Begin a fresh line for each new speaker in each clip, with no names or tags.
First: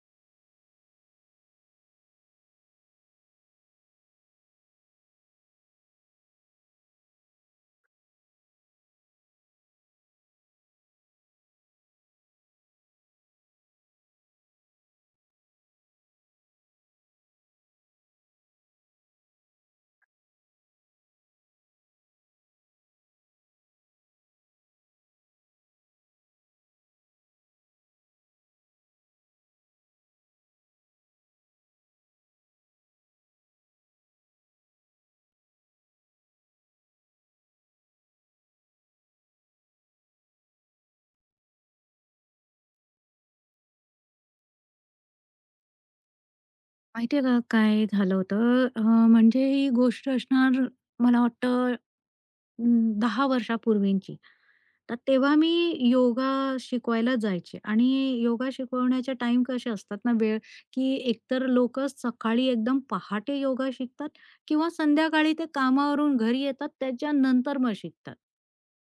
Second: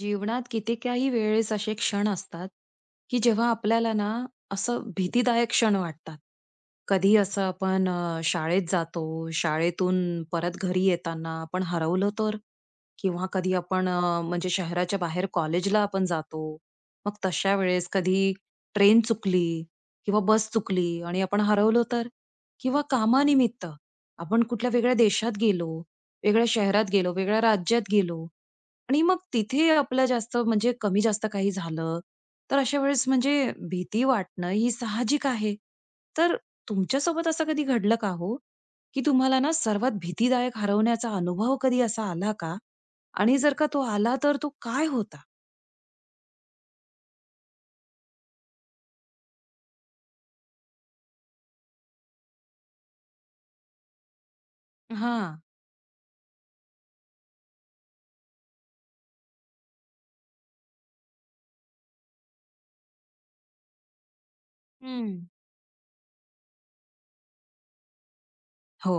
जीवनात कितीकाही वेळेस असे क्षण असतात, की जेव्हा आपल्याला ना असं भीतीदायक क्षण वाटतात. कधी असं आपण शाळेत जातो, शाळेतून परत घरी येताना आपण हरवलं तर? किंवा कधी आपण म्हणजे शहराच्या बाहेर कॉलेजला आपण जातो. मग तशा वेळेस कधी ट्रेन चुकली किंवा बस चुकली आणि आपण हरवलो तर? किंवा कामानिमित्त आपण कुठल्या वेगळ्या देशात गेलो, वेगळ्या शहरात गेलो, वेगळ्या राज्यात गेलो आणि मग तिथे आपलं जास्त म्हणजे कमी-जास्त काही झालं, तर अशा वेळेस म्हणजे भीती वाटणं ही साहजिक आहे. तर तुमच्यासोबत असं कधी घडलं का हो? की तुम्हाला ना सर्वात भीतीदायक हरवण्याचा अनुभव कधी असा आला का? आणि जर का तो आला तर तो काय होता?
माहिती आहे का काय झालं होतं? म्हणजे ही गोष्ट असणार मला वाटतं 10 वर्षापूर्वींची. तर तेव्हा
हां.
मी योगा शिकवायला जायचे आणि योगा शिकवण्याचे टाईम कसे असतात ना, वेळ की एकतर लोकं सकाळी एकदम पहाटे योगा शिकतात किंवा
हं.
संध्याकाळी ते कामावरून घरी येतात त्याच्यानंतर मग शिकतात.
हो.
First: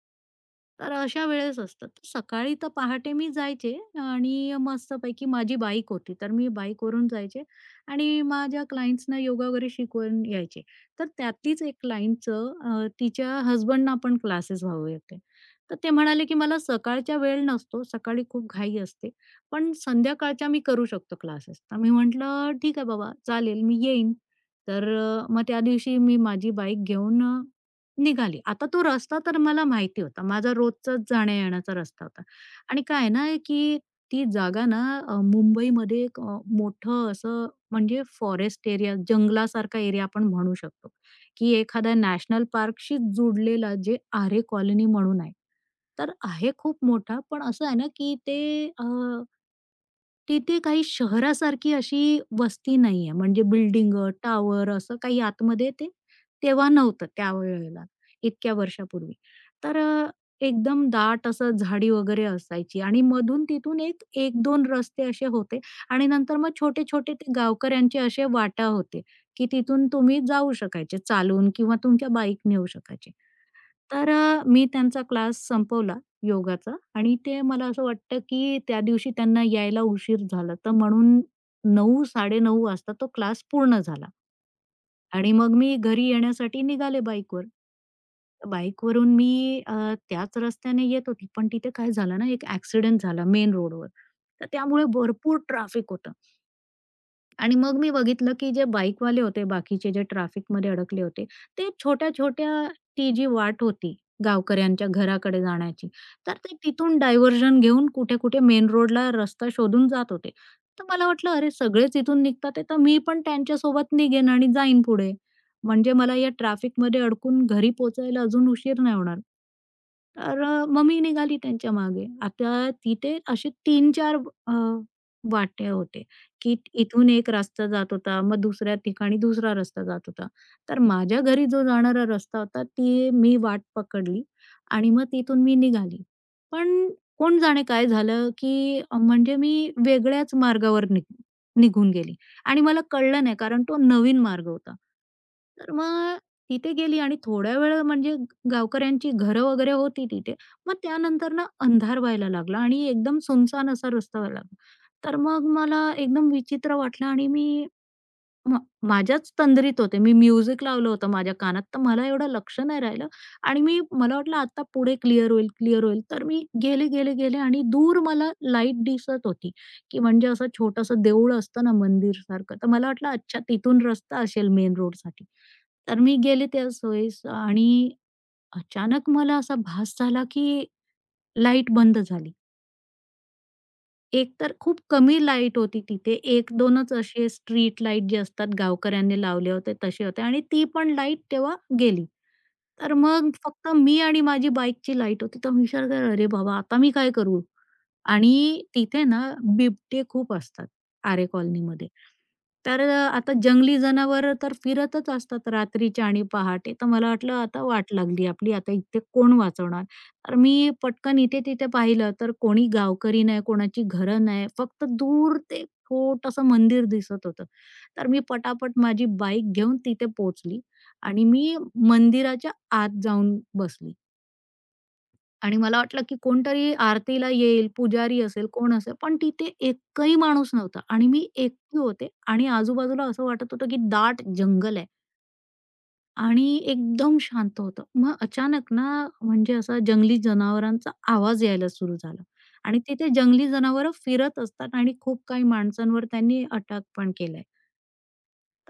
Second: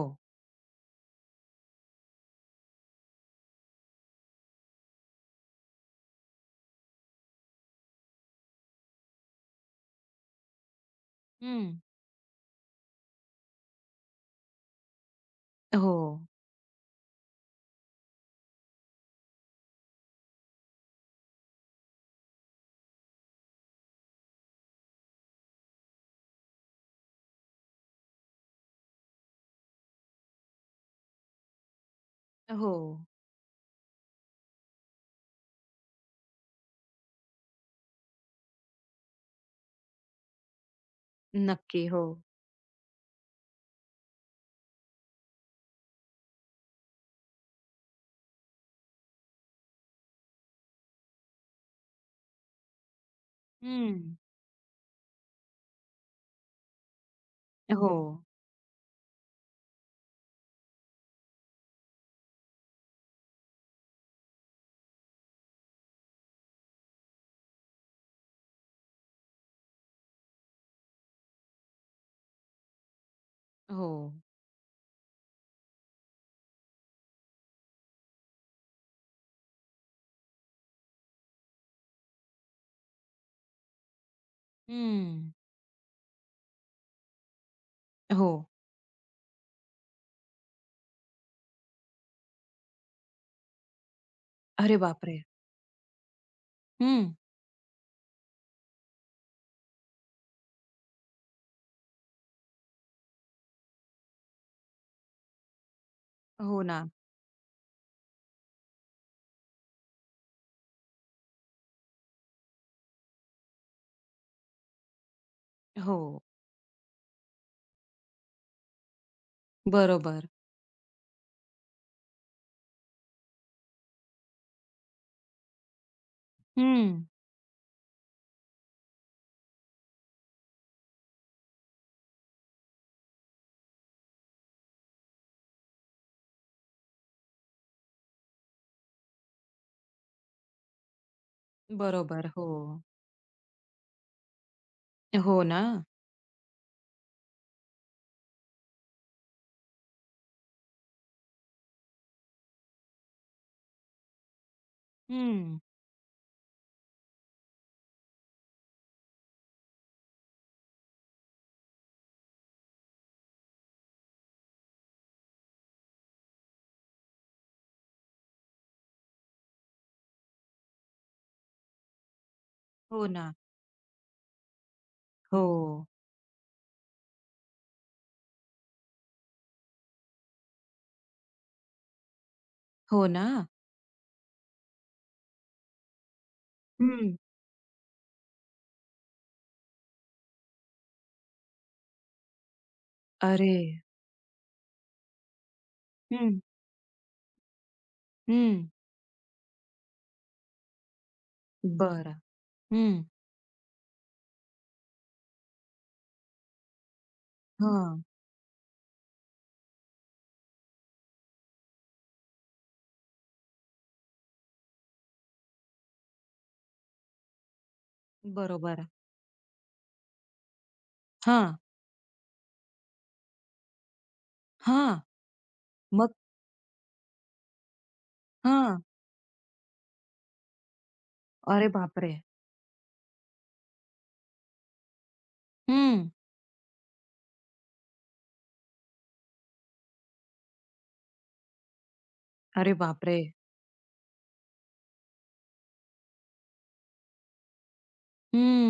तर अशा वेळेस असतं. तर सकाळी तर पहाटे मी जायचे आणि मस्तपैकी माझी बाईक होती, तर मी बाईकवरून जायचे आणि माझ्या क्लायंट्सना योगा वगैरे शिकवून यायचे. तर त्यातलीच
हं.
एक क्लायंटचं तिच्या हसबंडना पण क्लासेस व्हावे होते. तर ते
हो.
म्हणाले, की "मला सकाळच्या वेळ नसतो, सकाळी खूप घाई असते, पण संध्याकाळच्या मी करू शकतो क्लासेस." तर मी म्हटलं, "ठीक आहे बाबा, चालेल, मी येईन." तर मग त्या दिवशी मी माझी बाईक घेऊन निघाली. आता तो रस्ता तर मला माहिती होता. माझा रोजचाच जाण्या-येण्याचा रस्ता होता.
हो.
आणि काय आहे ना, की ती जागा ना मुंबईमध्ये एक मोठं असं म्हणजे फॉरेस्ट एरिया, जंगलासारखा एरिया आपण म्हणू शकतो, की
नक्की.
एखाद्या
हो.
नॅशनल पार्कशीच जुडलेला जे आरे कॉलनी म्हणून आहे. तर आहे खूप मोठा, पण असं आहे ना, की ते तिथे काही शहरासारखी अशी वस्ती नाहीये. म्हणजे बिल्डिंग,
हं.
टावर, असं काही आतमध्ये ते तेव्हा नव्हतं त्या वेळेला,
हो.
इतक्या वर्षापूर्वी. तर एकदम दाट असं झाडी वगैरे असायची आणि मधून तिथून एक 1-2 रस्ते असे होते आणि नंतर मग छोटे-छोटे ते गावकऱ्यांचे असे वाटा होते, की तिथून तुम्ही जाऊ शकायचे चालून किंवा तुमच्या बाईकने येऊ शकायचे.
हो.
तर मी त्यांचा क्लास संपवला योगाचा आणि ते मला असं वाटतं, की त्या दिवशी त्यांना यायला उशीर झाला. तर म्हणून 9:00-9:30 वाजता तो क्लास पूर्ण झाला
हं.
आणि मग मी घरी येण्यासाठी निघाले बाईकवर.
हो.
बाईकवरून मी त्याच रस्त्याने येत होती. पण तिथे काय झालं ना, एक ॲक्सिडेंट झाला मेन रोडवर. तर
अरे
त्यामुळे
बापरे!
भरपूर ट्रॅफिक होतं.
हं.
आणि मग मी बघितलं, की जे बाईकवाले होते, बाकीचे जे ट्रॅफिकमध्ये अडकले होते, ते छोट्या-छोट्या ती जी वाट होती गावकऱ्यांच्या घराकडे जाण्याची, तर ते
हो ना.
तिथून डायव्हर्जन घेऊन कुठे-कुठे मेन रोडला रस्ता शोधून जात होते. तर मला वाटलं, "अरे, सगळेच इथून निघतात आहे, तर मी पण त्यांच्यासोबत निघेन आणि जाईन पुढे. म्हणजे
हो.
मला या ट्रॅफिकमध्ये अडकून घरी पोहोचायला अजून उशीर नाही होणार."
बरोबर.
तर मग मी निघाली त्यांच्या मागे. आता तिथे असे 3-4 अ, वाटे होते, की
हं,
इथून एक रस्ता जात होता, मग दुसऱ्या ठिकाणी दुसरा रस्ता जात होता. तर माझ्या घरी जो जाणारा रस्ता होता, ती मी वाट पकडली आणि मग तिथून मी निघाली. पण कोण जाणे काय झालं, की म्हणजे मी वेगळ्याच मार्गावर निघून गेली
बरोबर. हो.
आणि मला कळलं नाही कारण तो नवीन मार्ग होता.
हो ना.
तर मग तिथे गेली आणि थोड्या वेळ म्हणजे गावकऱ्यांची घरं वगैरे होती तिथे. मग त्यानंतर ना अंधार व्हायला लागला आणि एकदम सुनसान असा रस्ता व्हायला लागला. तर मग
हं.
मला एकदम विचित्र वाटलं आणि मी म माझ्याच तंद्रीत होते. मी म्युझिक लावलं होतं माझ्या कानात, तर मला एवढं लक्ष नाही राहिलं आणि मी मला वाटलं आता पुढे क्लिअर होईल, क्लिअर होईल. तर मी गेले, गेले, गेले आणि दूर मला लाईट दिसत होती, की म्हणजे असं छोटंसं देऊळ असतं ना मंदिरसारखं. तर मला
हो
वाटलं
ना.
अच्छा तिथून रस्ता असेल मेन रोडसाठी.
हो.
तर मी गेले त्या सोयीस आणि अचानक मला असा भास झाला, की लाईट बंद झाली.
हो ना.
एक तर खूप कमी लाईट होती तिथे. एक 2च
हं.
असे स्ट्रीट लाईट जे असतात गावकऱ्यांनी लावले होते तसे होते आणि ती पण लाईट तेव्हा गेली. तर मग
अरे!
फक्त मी आणि माझी बाईकची लाईट होती. तर मी विचार केला, "अरे
हं,
बाबा! आता मी काय करू?" आणि
हं.
तिथे ना बिबटे खूप असतात आरे कॉलनीमध्ये.
बरं.
तर
हं.
आता जंगली जनावरं तर फिरतच असतात रात्रीच्या आणि पहाटे. तर मला वाटलं आता वाट
हां.
लागली आपली, आता इथे कोण वाचवणार? तर मी पटकन इथे-तिथे पाहिलं तर कोणी गावकरी नाही, कोणाची घरं नाही. फक्त दूर ते छोटंसं मंदिर दिसत होतं. तर मी पटापट
बरोबर.
माझी बाईक घेऊन तिथे पोहोचली आणि
हां,
मी मंदिराच्या आत जाऊन बसली
हां.
आणि मला वाटलं,
मग
की कोणतरी आरतीला येईल, पुजारी असेल, कोण
हां.
असेल, पण तिथे एकही माणूस नव्हता आणि मी
अरे
एकटी होते
बापरे!
आणि आजूबाजूला असं वाटत होतं, की दाट जंगल आहे.
हं.
आणि एकदम शांत होतं. मग अचानक ना, म्हणजे असा जंगली जनावरांचा आवाज यायला सुरू झाला
अरे
आणि तिथे
बापरे!
जंगली जनावरं फिरत असतात आणि खूप काही माणसांवर त्यांनी अटॅक पण केलाय.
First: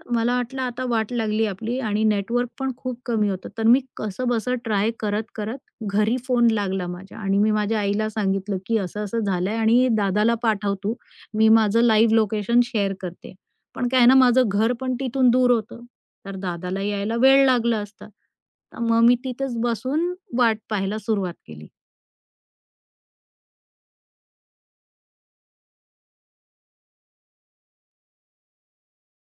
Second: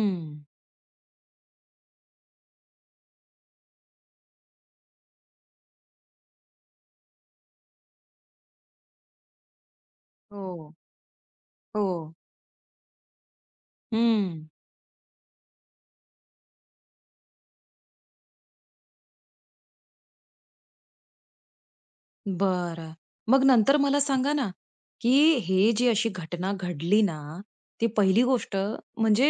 तर मला वाटलं आता वाट लागली आपली आणि नेटवर्क पण खूप कमी होतं. तर मी कसंबसं ट्राय करत-करत घरी फोन लागला माझ्या आणि मी माझ्या आईला सांगितलं, की असं-असं झालंय आणि दादाला
हो.
पाठव तू. मी माझं
हो.
लाईव्ह लोकेशन शेअर करते. पण काय आहे ना
हं.
माझं घर पण तिथून दूर होतं. तर दादाला यायला वेळ लागला असता. तर मग मी तिथेच बसून वाट पाहायला सुरुवात केली.
बरं. मग नंतर मला सांगा ना, की हे जी अशी घटना घडली ना, ती पहिली गोष्ट म्हणजे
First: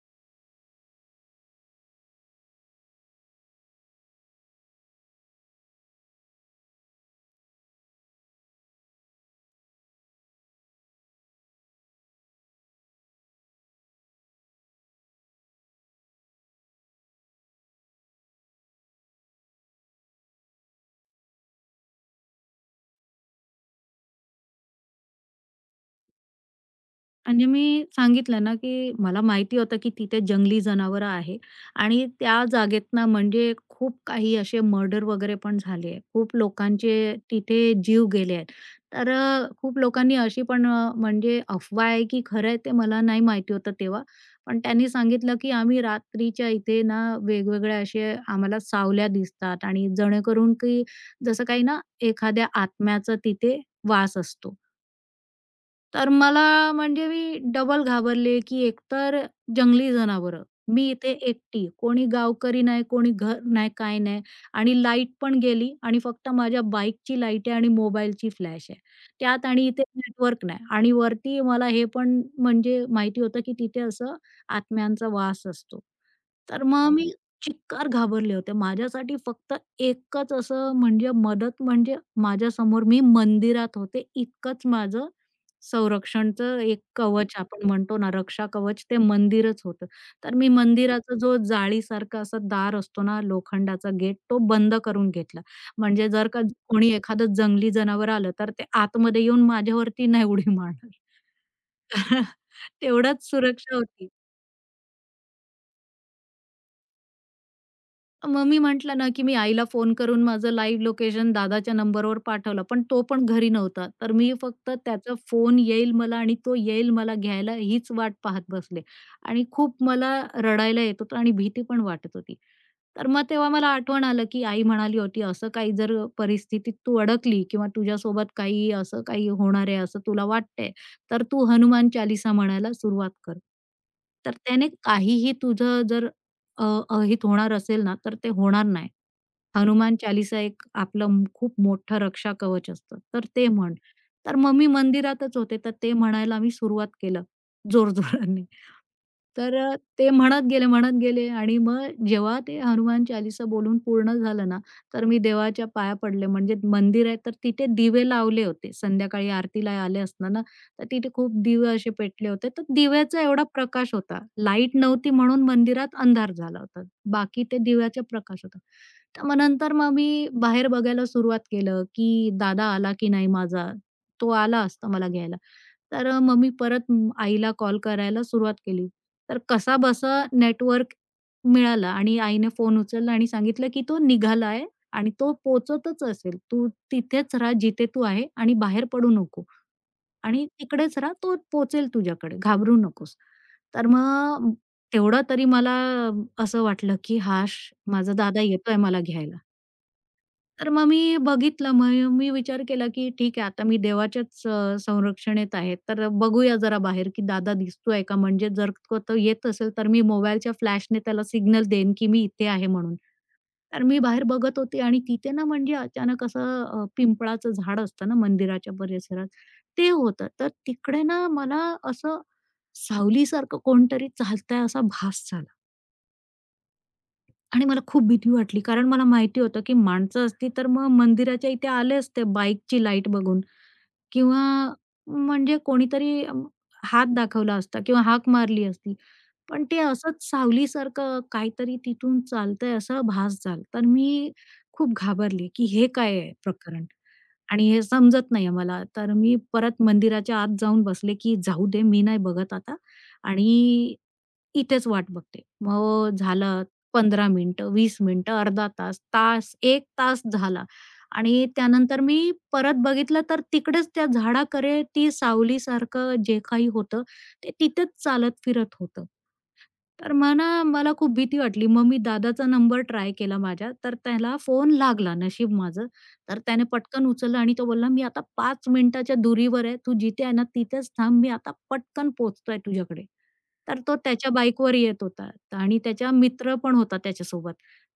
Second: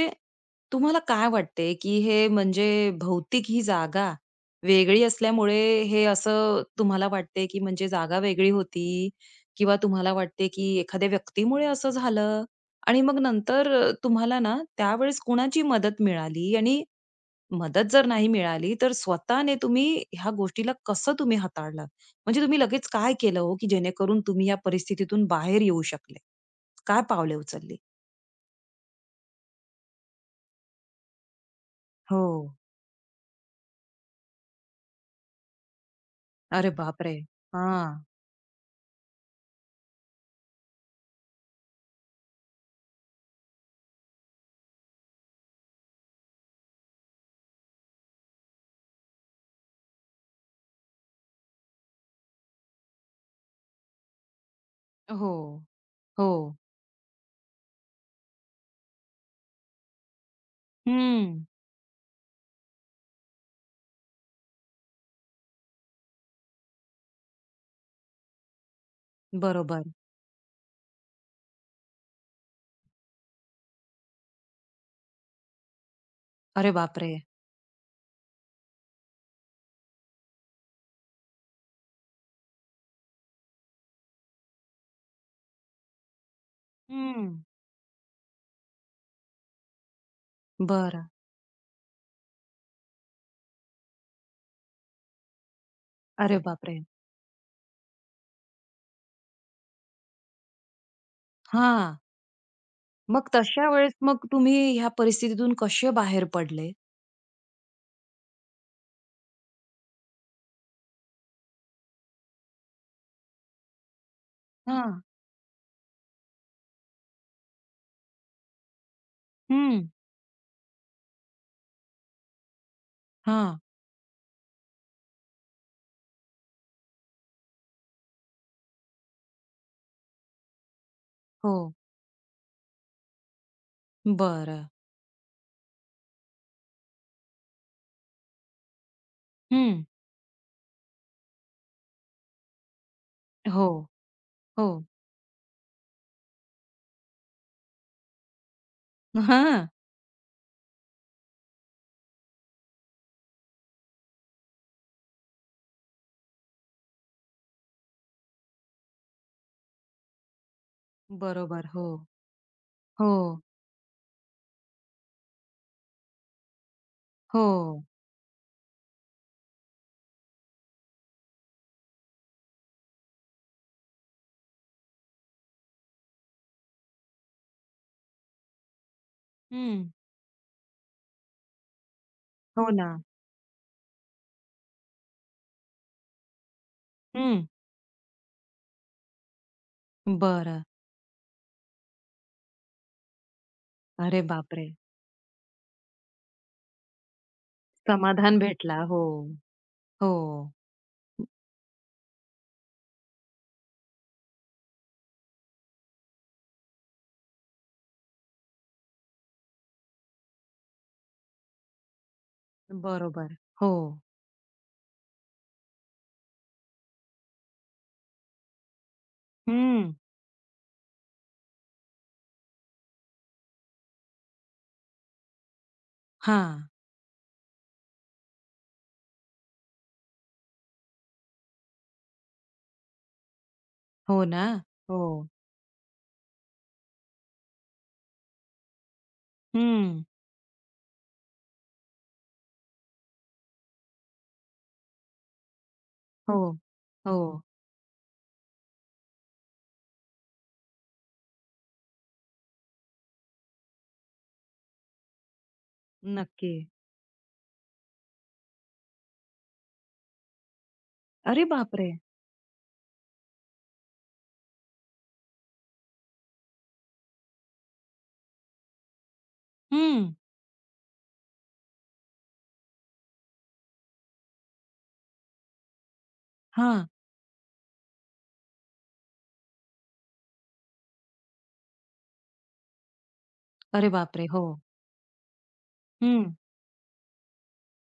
तुम्हाला काय वाटते, की हे म्हणजे भौतिक ही जागा वेगळी असल्यामुळे हे असं तुम्हाला वाटते, की म्हणजे जागा वेगळी होती किंवा तुम्हाला वाटते, की एखाद्या व्यक्तीमुळे असं झालं? आणि मग नंतर तुम्हाला ना त्यावेळेस कुणाची मदत मिळाली आणि मदत जर नाही मिळाली, तर स्वतःने तुम्ही ह्या गोष्टीला कसं तुम्ही हाताळलं? म्हणजे तुम्ही लगेच काय केलं हो, की जेणेकरून तुम्ही या परिस्थितीतून बाहेर येऊ शकले? काय पावले
म्हणजे
उचलली?
मी सांगितलं ना, की मला माहिती होतं, की तिथे जंगली जनावरं आहे आणि
हो.
त्या जागेत ना म्हणजे खूप काही असे मर्डर वगैरे पण झाले. खूप
अरे बापरे!
लोकांचे तिथे
हां.
जीव गेले आहेत. तर खूप लोकांनी अशी पण म्हणजे अफवा आहे, की खरं आहे ते मला नाही माहिती होतं तेव्हा. पण त्यांनी सांगितलं, की आम्ही रात्रीच्या इथे ना वेगवेगळ्या असे आम्हाला सावल्या दिसतात आणि जेणेकरून, की जसं काही ना एखाद्या आत्म्याचा तिथे वास असतो.
हो.
तर
हो.
मला म्हणजे मी डबल घाबरले, की एकतर जंगली जनावरं, मी इथे
हं.
एकटी, कोणी गावकरी नाही, कोणी घर नाही, काय नाही आणि लाईट पण गेली आणि फक्त माझ्या बाईकची लाईट आहे आणि मोबाईलची फ्लॅश आहे. त्यात आणि
बरोबर.
इथे नेटवर्क नाही आणि वरती मला हे पण म्हणजे माहिती होतं, की तिथे असं आत्म्यांचा वास असतो. तर
अरे
मग
बापरे!
मी चिक्कार घाबरले होते. माझ्यासाठी फक्त एकच असं म्हणजे मदत म्हणजे माझ्यासमोर मी मंदिरात होते, इतकंच माझं संरक्षणचं एक
हं.
कवच आपण म्हणतो ना, रक्षा कवच ते मंदिरच होतं. तर मी हं.
बरं.
मंदिराचा जो जाळीसारखा असा दार असतो ना, लोखंडाचा गेट तो बंद करून घेतला. म्हणजे जर
अरे
का
बापरे!
कोणी एखादं जंगली जनावर आलं, तर ते आतमध्ये येऊन माझ्यावरती नाही उडी मारणार.
हां.
तेवढाच
मग तशा
सुरक्षा
वेळेस
होती.
मग तुम्ही ह्या परिस्थितीतून कसे बाहेर पडले?
मग मी म्हटलं ना, की मी आईला फोन करून माझं लाईव्ह लोकेशन दादाच्या नंबरवर पाठवलं, पण तो पण घरी नव्हता. तर मी फक्त
हां.
त्याचा फोन येईल मला आणि तो येईल मला घ्यायला हीच वाट पाहत बसले आणि
हं.
खूप मला रडायला येत होतं आणि भीती पण वाटत होती. तर मग तेव्हा
हां.
मला आठवण आलं, की आई म्हणाली होती, "असं काही जर परिस्थितीत तू अडकली किंवा तुझ्यासोबत काही असं काही होणार आहे, असं तुला वाटतंय, तर तू
हो.
हनुमान चालीसा म्हणायला सुरुवात कर. तर
बरं.
त्याने काहीही तुझं जर अ, अहित होणार असेल ना, तर ते होणार नाही.
हं.
हनुमान चालीसा एक आपलं खूप मोठं रक्षा कवच असतं. तर ते
हो.
म्हण. तर मग मी
हो.
मंदिरातच होते, तर ते म्हणायला मी सुरुवात केलं जोरजोराने. तर
हां,
ते म्हणत गेले, म्हणत गेले आणि मग जेव्हा ते हनुमान चालीसा बोलून पूर्ण झालं ना, तर मी देवाच्या पाया पडले. म्हणजे मंदिर आहे, तर तिथे दिवे लावले होते. संध्याकाळी आरतीला आले असताना तर तिथे खूप
बरोबर.
दिवे
हो,
असे पेटले होते. तर दिव्याचा
हो,
एवढा प्रकाश होता. लाईट नव्हती म्हणून मंदिरात अंधार झाला होता. बाकी
हो.
ते दिव्याचा प्रकाश होता. तर मग नंतर मग मी बाहेर बघायला सुरुवात केलं, की दादा आला की नाही माझा? तो आला असता मला घ्यायला. तर मग मी परत आईला कॉल करायला सुरुवात केली. तर
हं.
कसाबसा नेटवर्क मिळाला आणि आईने
हो
फोन
ना.
उचलला आणि सांगितलं, की "तो निघाला आहे आणि तो पोहोचतच असेल. तू तिथेच
हं.
राहा जिथे तू आहे आणि बाहेर पडू नको." आणि
बरं.
तिकडेच राहा, तो पोहोचेल तुझ्याकडे, घाबरू नकोस. तर
अरे
मग
बापरे!
तेवढं तरी मला असं वाटलं, की "हाश, माझा
समाधान
दादा येतोय
भेटला. हो,
मला घ्यायला."
हो.
तर मग मी बघितलं, मग मी विचार केला, की ठीक आहे, आता मी देवाच्याच संरक्षणेत आहे, तर बघूया जरा बाहेर, की दादा दिसतोय का? म्हणजे जर तो येत असेल, तर मी मोबाईलच्या फ्लॅशने त्याला सिग्नल देईन, की मी इथे आहे म्हणून.
बरोबर. हो.
तर मी बाहेर बघत होते आणि तिथे ना म्हणजे अचानक असं पिंपळाचं झाड असतं ना मंदिराच्या परिसरात, ते
हं.
होतं. तर तिकडे ना मला असं सावलीसारखं कोणतरी चालतंय असा भास झाला
हां.
आणि मला खूप भीती वाटली कारण मला माहिती होतं की माणसं असती तर मग मंदिराच्या इथे आले असते बाईकची लाईट बघून.
हो
किंवा
ना. हो.
म्हणजे कोणीतरी हात दाखवला असता किंवा हाक मारली असती. पण ते
हं.
असंच सावलीसारखं काहीतरी तिथून चालतंय असा भास झाला. तर मी खूप घाबरले, की हे काय आहे
हो,
प्रकरण?
हो.
आणि हे समजत नाहीये मला. तर मी परत मंदिराच्या आत जाऊन बसले, की जाऊ दे मी नाही बघत आता आणि इथेच वाट बघते. मग
नक्की.
झालं 15 मिनिटं, 20 मिनिटं, अर्धा तास, तास, 1 तास झाला.
अरे
आणि
बापरे!
त्यानंतर मी परत बघितलं तर तिकडेच त्या झाडाकडे ती सावलीसारखं जे काही होतं, ते तिथेच चालत फिरत होतं.
हं.
तर मग ना, मला खूप भीती वाटली. मग मी दादाचा नंबर ट्राय केला माझ्या, तर त्याला फोन लागला नशीब माझं. तर त्याने
हां.
पटकन उचलला आणि तो बोलला, "मी आता 5 मिनिटाच्या दुरीवर आहे. तू जिथे आहे ना, तिथेच थांब. मी आता पटकन पोहोचतोय तुझ्याकडे." तर
अरे
तो
बापरे!
त्याच्या
हो.
बाईकवर येत होता आणि त्याचा
हं.
मित्र पण होता त्याच्यासोबत.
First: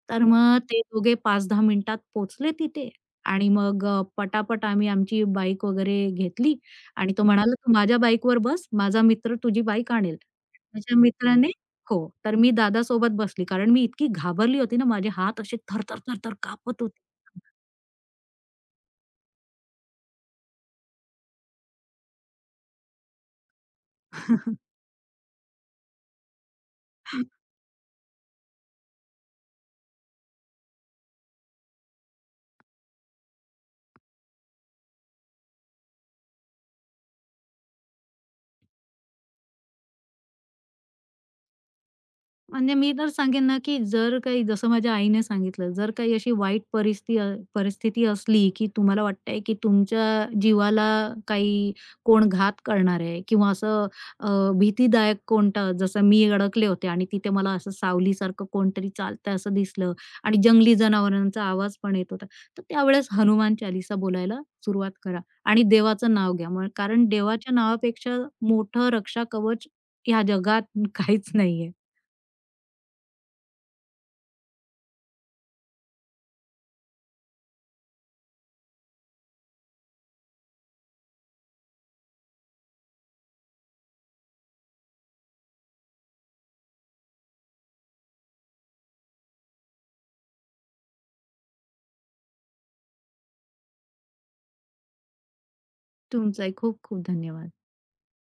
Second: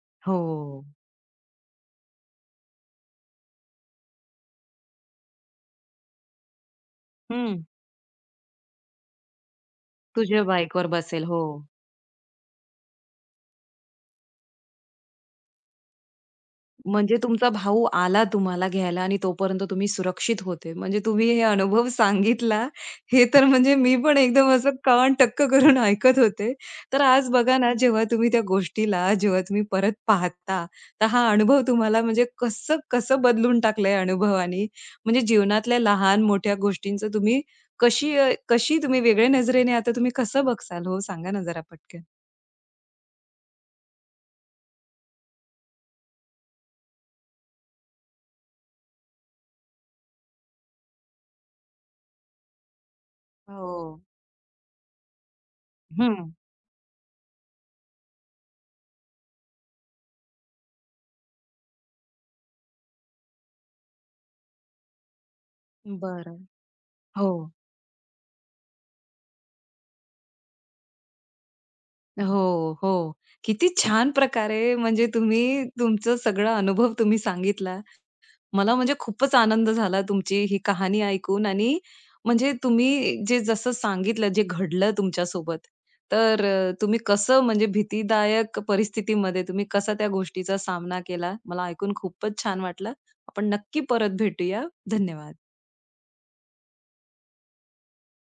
तर
हो.
मग ते दोघे 5-10 मिनिटात पोहोचले तिथे आणि मग पटापट आम्ही आमची बाईक वगैरे घेतली आणि तो म्हणाला,
हं.
"तू माझ्या बाईकवर बस. माझा मित्र तुझी बाईक आणेल."
तुझ्या बाईकवर
त्याच्या
बसेल. हो.
मित्राने हो. तर मी दादासोबत बसली कारण मी इतकी घाबरली होती ना, माझे हात असे थरथर, थरथर कापत होते.
म्हणजे तुमचा भाऊ आला तुम्हाला घ्यायला आणि तोपर्यंत तुम्ही सुरक्षित होते. म्हणजे तुम्ही हे अनुभव सांगितला, हे तर म्हणजे मी पण एकदम असं कान टक्क करून ऐकत होते. तर आज बघा ना, जेव्हा तुम्ही त्या गोष्टीला जेव्हा तुम्ही परत पाहता, तर हा अनुभव तुम्हाला म्हणजे कसं कसं बदलून टाकलं अनुभवाने? म्हणजे जीवनातल्या लहान-मोठ्या गोष्टींचं तुम्ही कशी कशी तुम्ही वेगळ्या नजरेने आता तुम्ही कसं बघसाल? हो, सांगा ना जरा पटकन?
म्हणजे मी तर सांगेन ना, की जर काही जसं माझ्या आईने सांगितलं, जर काही अशी वाईट परिस्थिती असली, की तुम्हाला वाटतंय, की तुमच्या जीवाला काही कोण घात करणार आहे किंवा असं
हो.
अ, भीतीदायक कोणता जसं मी
हं.
अडकले होते आणि तिथे मला असं सावलीसारखं कोणतरी चालतंय असं दिसलं आणि जंगली जनावरांचा आवाज पण येत होता. तर त्यावेळेस हनुमान चालीसा बोलायला सुरुवात करा आणि देवाचं नाव
बरं.
घ्या. मग कारण
हो.
देवाच्या नावापेक्षा मोठं रक्षा कवच ह्या जगात काहीच नाहीये.
हो, हो. किती छान प्रकारे म्हणजे तुम्ही तुमचं सगळं अनुभव तुम्ही सांगितला. मला म्हणजे खूपच आनंद झाला तुमची ही कहाणी ऐकून आणि म्हणजे तुम्ही जे जसं सांगितलं, जे घडलं तुमच्यासोबत. तर तुम्ही कसं म्हणजे भीतीदायक परिस्थितीमध्ये तुम्ही कसा त्या गोष्टीचा सामना केला, मला ऐकून खूपच छान वाटलं. आपण नक्की परत भेटूया. धन्यवाद.
तुमचाही खूप खूप धन्यवाद.